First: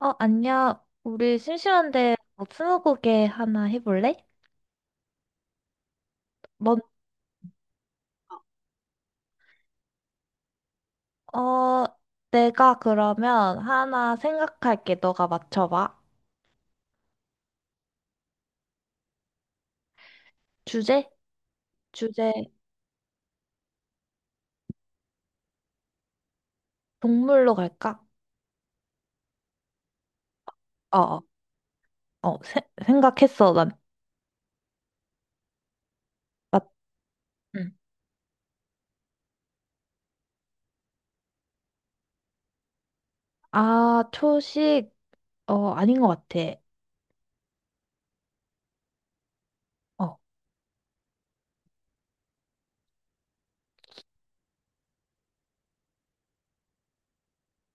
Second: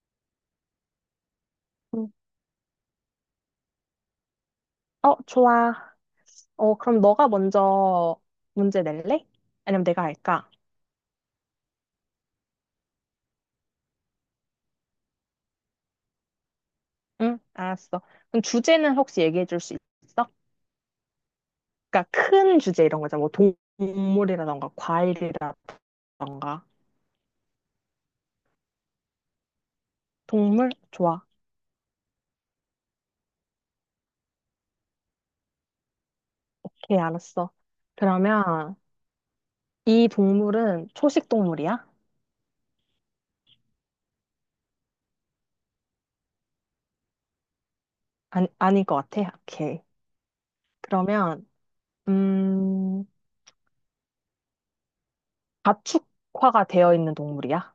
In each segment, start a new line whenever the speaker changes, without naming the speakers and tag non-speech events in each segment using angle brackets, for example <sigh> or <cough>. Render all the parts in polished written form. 안녕. 우리
음.
심심한데 뭐 스무고개 하나 해볼래?
어, 좋아.
뭔
그럼 너가 먼저 문제 낼래? 아니면 내가 할까?
어, 내가 그러면 하나 생각할게. 너가 맞춰봐.
응, 알았어. 그럼 주제는 혹시 얘기해 줄 수 있어?
주제?
그러니까
주제
큰 주제 이런 거잖아. 뭐 동물이라던가 과일이라던가.
동물로 갈까?
동물?
어, 어,
좋아.
생각했어. 난, 맞,
오케이, 알았어.
응.
그러면 이 동물은 초식 동물이야?
아, 초식, 아닌 것 같아.
아니, 아닐 것 같아. 오케이.
어,
그러면 음, 가축화가 되어 있는 동물이야?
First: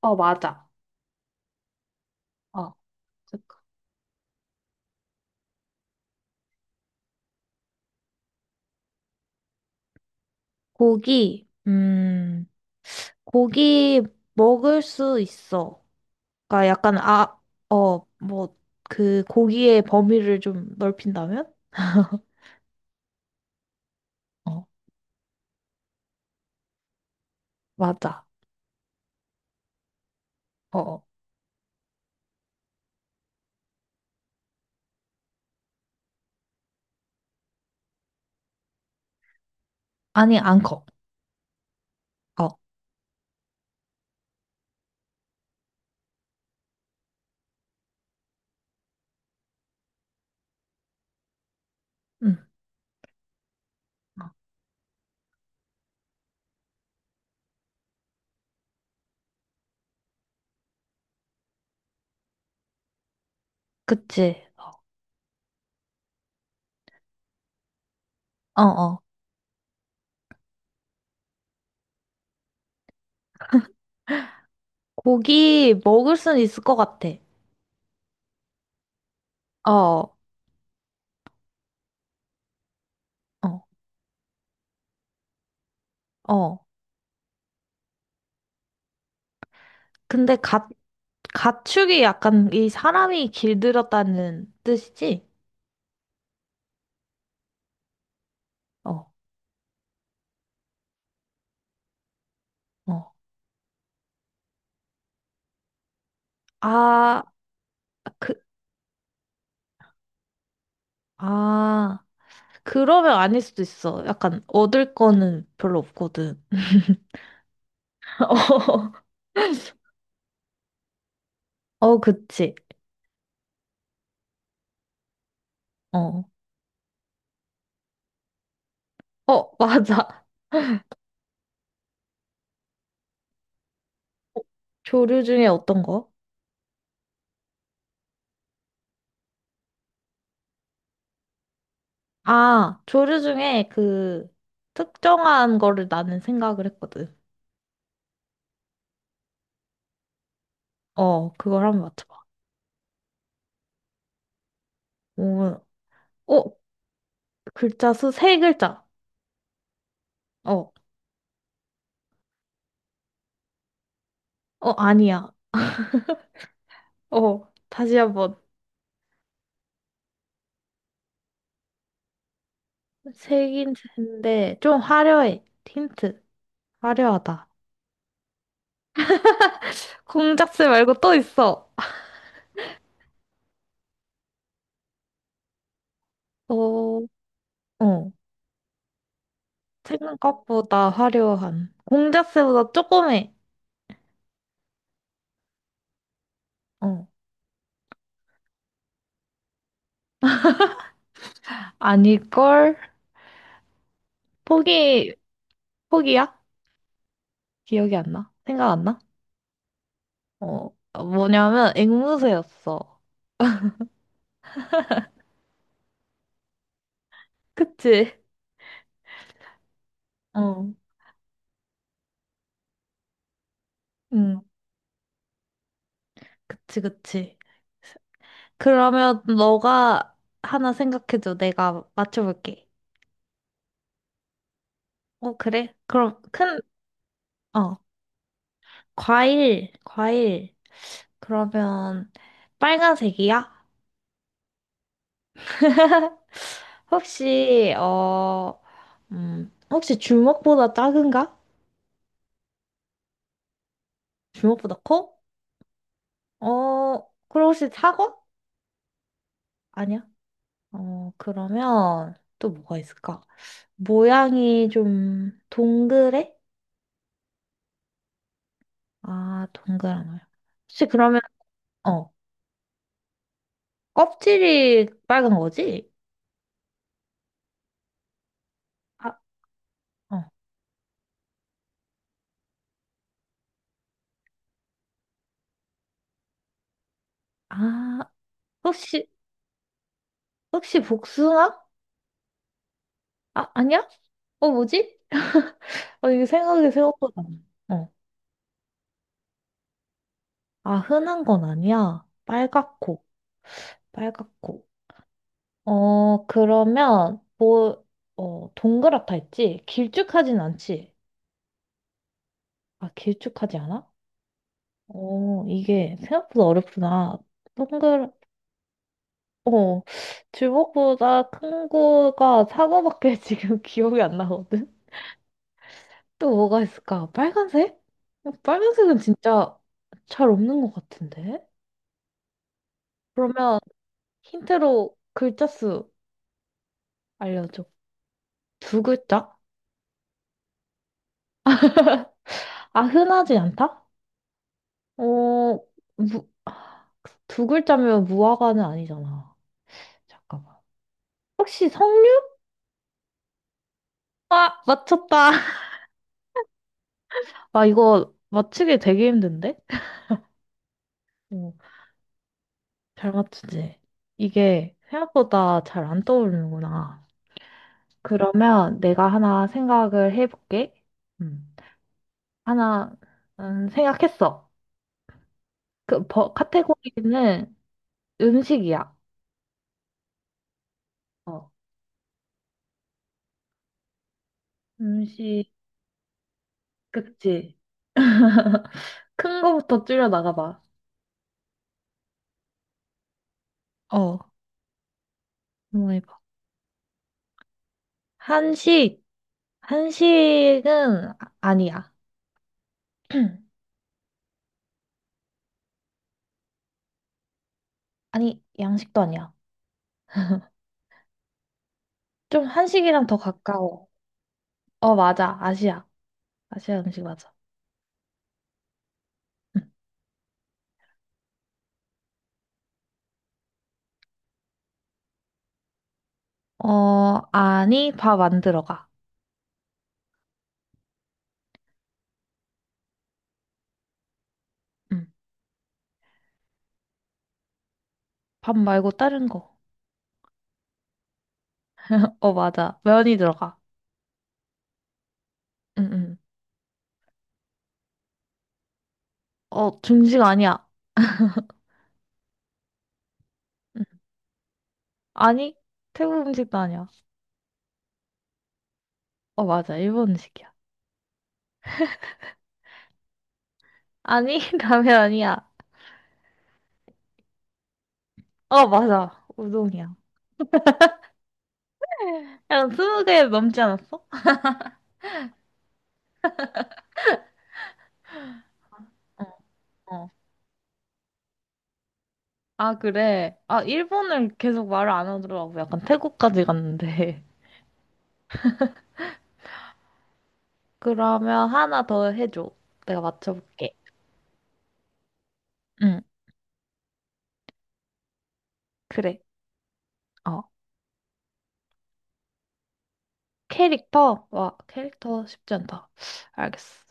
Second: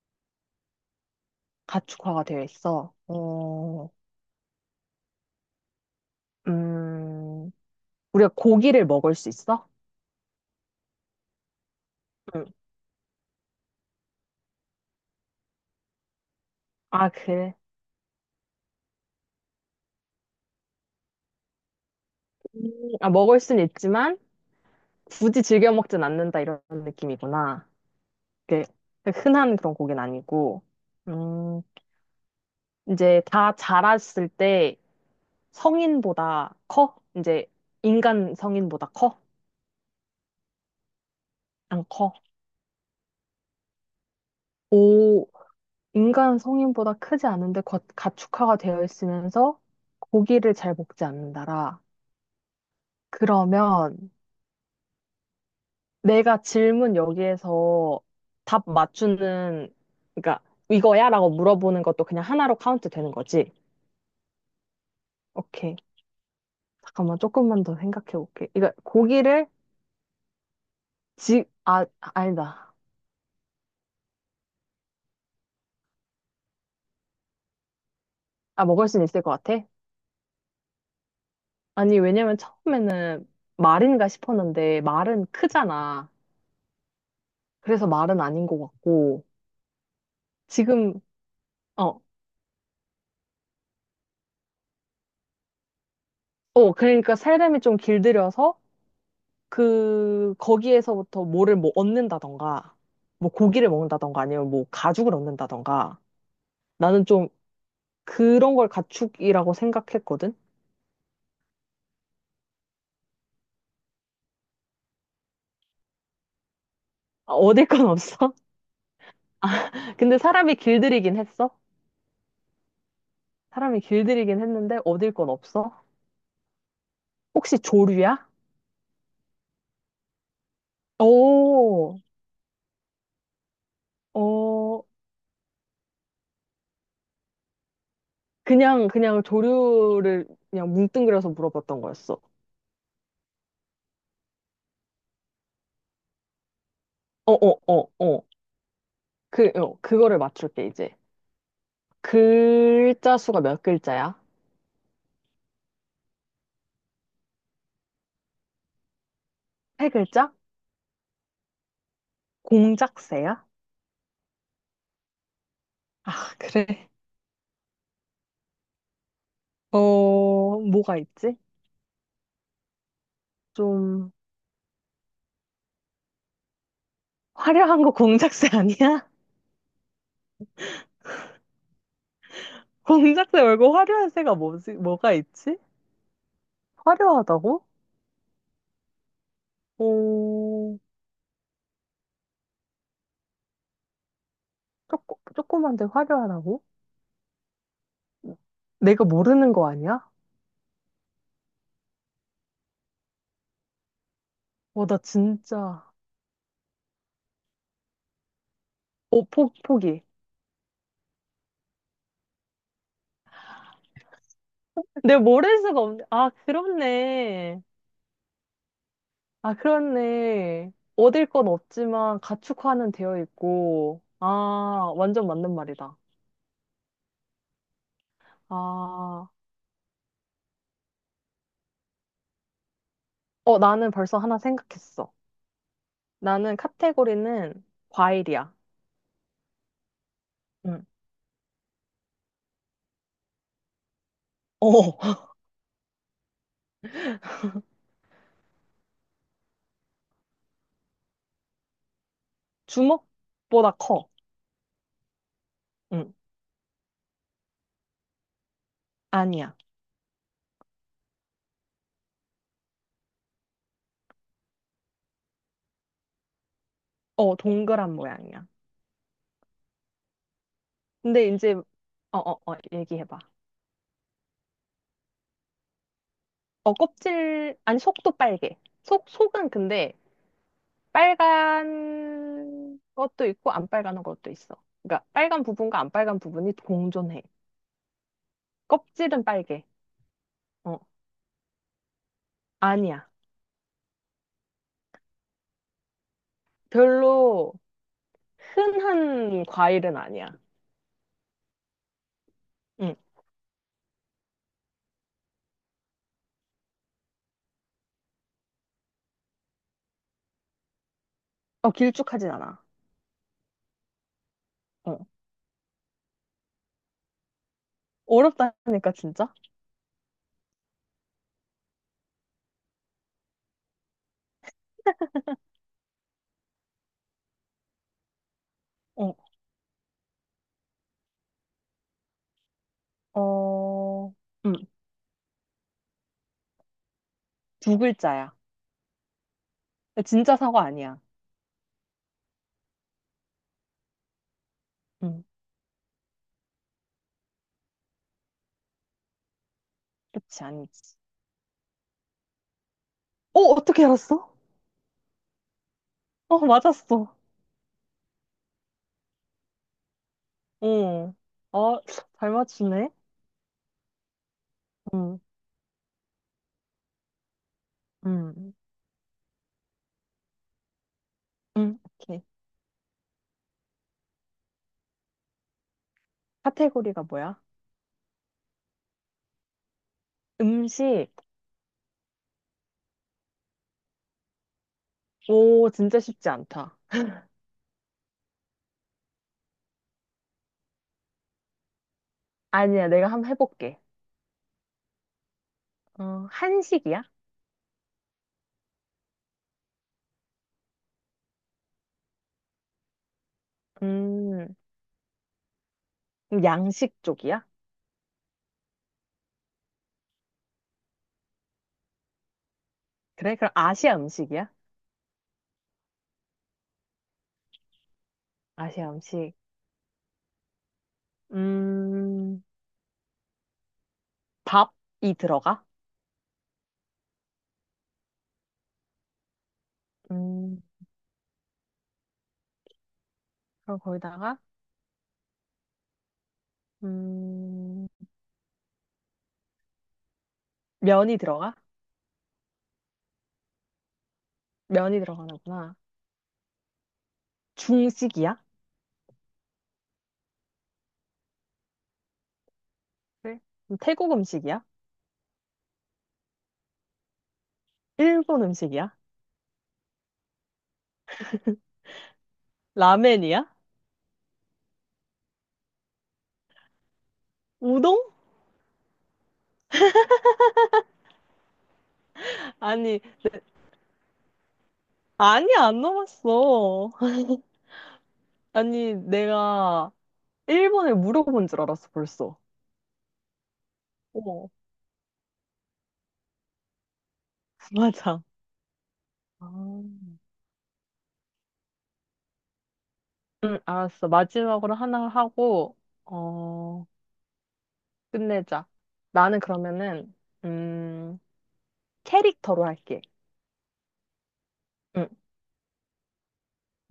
맞아.
가축화가 되어
어.
있어.
잠깐.
음, 우리가 고기를 먹을 수 있어?
고기,
응.
고기 먹을 수 있어. 그러니까 약간
아,
아,
그래.
뭐 그 고기의 범위를 좀 넓힌다면? <laughs>
음, 아, 먹을 순 있지만
어,
굳이 즐겨 먹진 않는다 이런 느낌이구나.
맞아.
그 흔한 그런 고기는 아니고.
어, 어.
음, 이제 다 자랐을 때 성인보다 커? 이제 인간 성인보다 커?
아니, 안 커.
안 커?
어,
오, 인간 성인보다 크지 않은데 가축화가 되어 있으면서 고기를 잘 먹지 않는다라.
응.
그러면
어.
내가 질문 여기에서 답 맞추는, 그러니까 이거야? 라고 물어보는 것도 그냥 하나로 카운트 되는 거지.
그치.
오케이. 잠깐만, 조금만 더 생각해 볼게.
어,
이거
어,
고기를 아, 아니다.
고기 먹을 수는 있을 것 같아.
아, 먹을 수는 있을 것 같아?
어,
아니, 왜냐면 처음에는
어,
말인가 싶었는데, 말은 크잖아.
어.
그래서 말은 아닌 것 같고,
근데
지금, 어,
가축이 약간 이 사람이 길들였다는 뜻이지?
그러니까 살림이 좀 길들여서
어,
거기에서부터 뭐를 뭐 얻는다던가,
어.
뭐 고기를 먹는다던가, 아니면 뭐 가죽을 얻는다던가. 나는
아,
좀
그,
그런 걸 가축이라고 생각했거든?
아, 그러면 아닐 수도 있어. 약간 얻을 거는 별로 없거든. <laughs>
아, 얻을 건 없어?
어,
<laughs> 아,
<laughs>
근데 사람이 길들이긴 했어?
어, 그치.
사람이 길들이긴 했는데 얻을 건 없어?
어.
혹시 조류야?
어, 맞아.
오, 어,
조류 중에 어떤 거?
그냥 조류를 그냥 뭉뚱그려서 물어봤던 거였어.
아, 조류 중에 그 특정한 거를 나는 생각을 했거든.
어, 어, 어, 어. 그거를 맞출게, 이제.
어, 그걸 한번 맞춰봐.
글자 수가 몇 글자야?
오, 어, 글자 수 세 글자.
세 글자?
어,
공작새야?
어, 아니야.
아, 그래.
어, 다시 한번.
뭐가 있지?
세
좀
글자인데 좀 화려해. 힌트. 화려하다.
화려한 거 공작새 아니야?
공작새 말고 또 있어.
<laughs> 공작새 말고 화려한 새가 뭐지? 뭐가 있지?
어,
화려하다고?
어.
어,
생각보다 화려한. 공작새보다 조금 해.
조금 조그만데 화려하다고?
어.
내가 모르는 거 아니야?
아닐걸?
나
포기,
진짜.
포기야? 기억이 안 나? 생각 안 나?
포기.
어, 뭐냐면 앵무새였어.
내가 모를 수가 없네. 아, 그렇네.
그치?
아, 그렇네.
어.
얻을 건 없지만 가축화는 되어 있고.
응,
아, 완전 맞는 말이다.
그치, 그치. 그러면
아,
너가 하나 생각해줘. 내가 맞춰볼게.
나는 벌써 하나 생각했어.
어, 그래? 그럼
나는
큰,
카테고리는
어,
과일이야.
과일, 과일.
응.
그러면 빨간색이야?
어, <laughs>
<laughs> 혹시, 혹시 주먹보다 작은가?
주먹보다 커.
주먹보다 커?
응.
어, 그럼 혹시 사과?
아니야.
아니야. 어, 그러면 또 뭐가 있을까? 모양이 좀 동그래?
동그란 모양이야.
아, 동그란 거야. 혹시 그러면,
근데 이제,
어,
얘기해봐.
껍질이 빨간 거지?
껍질, 아니, 속도 빨개. 속,
아,
속은 근데
어.
빨간 것도 있고 안 빨간 것도 있어. 그러니까 빨간 부분과 안 빨간 부분이 공존해.
아, 혹시,
껍질은 빨개. 어,
혹시 복숭아?
아니야.
아, 아니야? 어, 뭐지? 어, 이거 생각이 생각보다. 안
별로
나. 어.
흔한 과일은 아니야.
아, 흔한 건 아니야.
응.
빨갛고, 빨갛고. 어, 그러면, 뭐, 동그랗다 했지? 길쭉하진 않지?
길쭉하진 않아.
아, 길쭉하지 않아?
어.
어, 이게 생각보다 어렵구나. 동글,
어렵다니까, 진짜?
어, 주먹보다 큰 거가 사과밖에 <laughs> 지금 기억이 안 나거든? 또 뭐가 있을까? 빨간색? 어, 빨간색은
어,
진짜 잘 없는 것 같은데? 그러면
어, 음,
힌트로 글자 수 알려줘.
두 글자야.
두 글자?
진짜 사과 아니야.
아, 흔하지 않다? 어,
음,
아, 두 글자면 무화과는 아니잖아.
그치,
잠깐만.
아니지.
혹시 석류?
어, 어떻게 알았어?
아, 맞췄다.
어, 맞았어.
아, 이거 맞히기 되게 힘든데?
어,
어,
어, 잘 맞추네.
잘 맞추지? 이게
음,
생각보다 잘 안 떠오르는구나.
음,
그러면 내가 하나 생각을 해볼게. 음,
오케이.
하나, 생각했어. 그, 버,
카테고리가 뭐야?
카테고리는 음식이야.
음식.
어, 음식,
오, 진짜 쉽지 않다.
그치? 큰 거부터 줄여 나가봐.
아니야, 내가 한번 해볼게.
어, 한번 해봐.
어, 한식이야?
한식, 아니야. <clears throat>
음, 그럼 양식 쪽이야?
아니, 양식도 아니야. 좀 한식이랑 더
그래? 그럼
가까워.
아시아 음식이야?
어, 맞아. 아시아. 아시아 음식 맞아.
아시아 음식.
응.
음, 밥이 들어가?
어, 아니, 밥 안 들어가.
음, 그럼 거기다가
응.
음,
밥 말고 다른 거.
면이 들어가?
어, 맞아. 면이 들어가.
면이 들어가는구나.
응, 응.
중식이야?
어, 중식 아니야.
그 그럼
응.
태국 음식이야?
아니, 태국 음식도 아니야.
일본 음식이야?
어, 맞아. 일본 음식이야.
라멘이야?
아니, <laughs> 라면 아니야.
우동?
어, 맞아. 우동이야. 약간
아니,
스무 개 넘지 않았어?
아니 안 넘었어. <laughs> 아니,
어.
내가
어.
일본을 물어본 줄 알았어, 벌써.
아, 그래. 아, 일본을
어,
계속 말을 안 하더라고. 약간 태국까지 갔는데.
<laughs> 맞아. 아,
<laughs> 그러면 하나 더 해줘. 내가
응,
맞춰볼게.
알았어. 마지막으로 하나 하고,
응,
어, 끝내자.
그래.
나는 그러면은,
어.
음, 캐릭터로 할게.
캐릭터? 와,
응.
캐릭터 쉽지 않다. 알겠어.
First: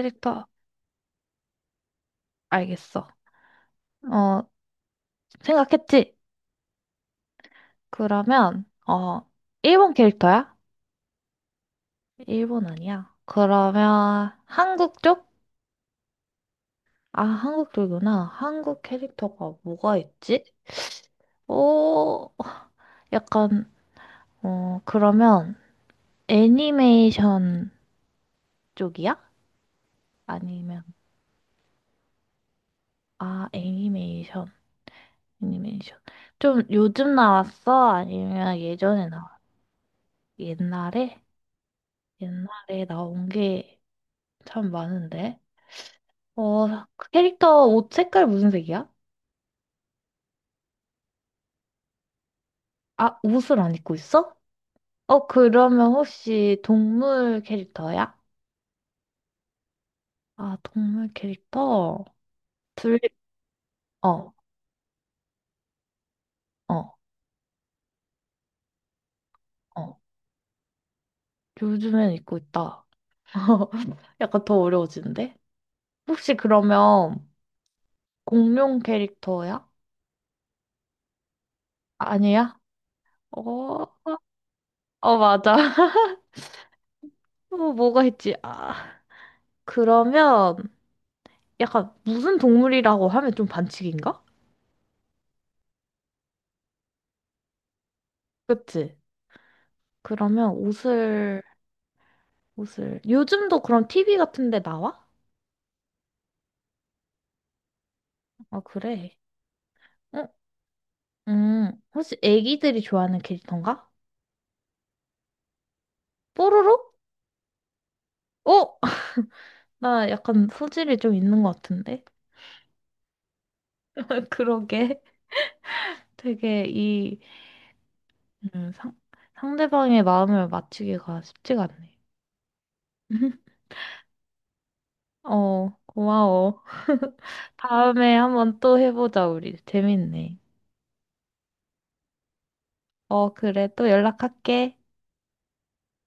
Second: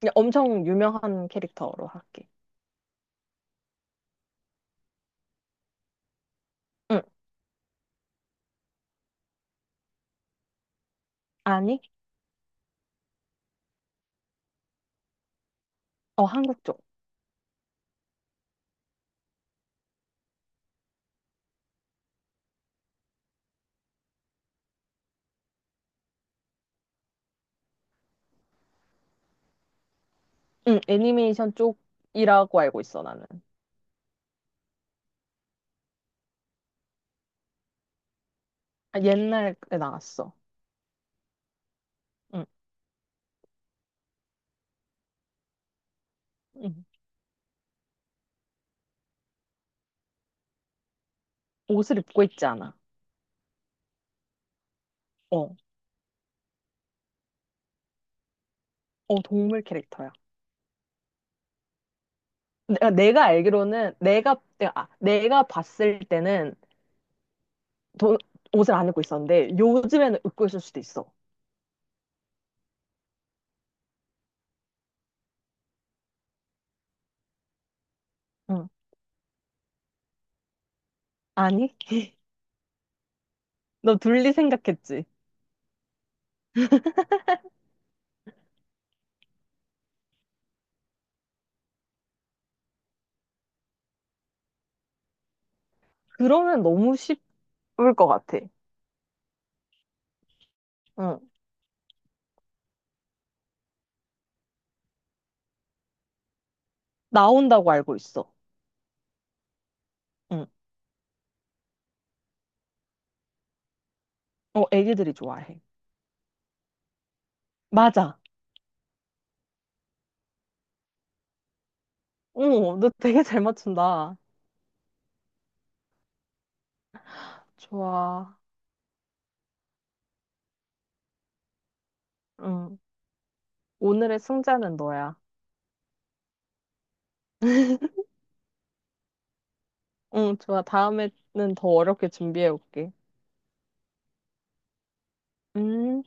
그냥 엄청 유명한 캐릭터로 할게.
알겠어. 어, 생각했지?
응,
그러면, 일본 캐릭터야?
아니?
일본 아니야. 그러면, 한국 쪽?
어, 한국 쪽.
아, 한국 쪽이구나. 한국 캐릭터가 뭐가 있지? 오, 약간, 어, 그러면, 애니메이션 쪽이야?
응,
아니면,
애니메이션 쪽이라고 알고 있어, 나는.
아, 애니메이션, 애니메이션. 좀 요즘 나왔어? 아니면
아,
예전에 나왔어?
옛날에 나왔어.
옛날에?
응,
옛날에 나온 게 참 많은데. 어,
응.
그 캐릭터 옷 색깔 무슨 색이야?
옷을 입고 있지 않아.
아, 옷을 안 입고 있어? 어,
어,
그러면 혹시 동물 캐릭터야?
어, 동물 캐릭터야.
아, 동물 캐릭터?
내가,
둘,
내가 알기로는,
어,
아, 내가 봤을 때는
어,
도, 옷을 안 입고 있었는데,
어.
요즘에는 입고 있을 수도 있어.
요즘엔 입고 있다. <laughs> 약간 더 어려워지는데? 혹시 그러면
응,
공룡 캐릭터야?
아니? <laughs>
아니야? 어,
너 둘리 생각했지?
맞아. <laughs> 어, 뭐가 있지? 아. 그러면 약간 무슨 동물이라고 하면 좀 반칙인가?
그러면 너무 쉽을 것 같아.
그치? 그러면
응,
옷을. 요즘도 그럼 TV 같은 데 나와?
나온다고 알고 있어.
아, 그래. 응,
응,
혹시 애기들이 좋아하는 캐릭터인가?
어, 애기들이 좋아해.
뽀로로?
맞아.
어? <laughs> 나 약간 소질이 좀 있는 것 같은데?
오, 너 되게 잘 맞춘다.
<laughs> 그러게. 되게 이,
좋아.
음, 상, 상대방의 마음을 맞추기가 쉽지가 않네.
응.
<laughs>
오늘의 승자는 너야.
어, 고마워. <laughs> 다음에 한번 또 해보자, 우리.
응,
재밌네.
좋아. 다음에는 더 어렵게 준비해 올게.
어, 그래. 또 연락할게.
음.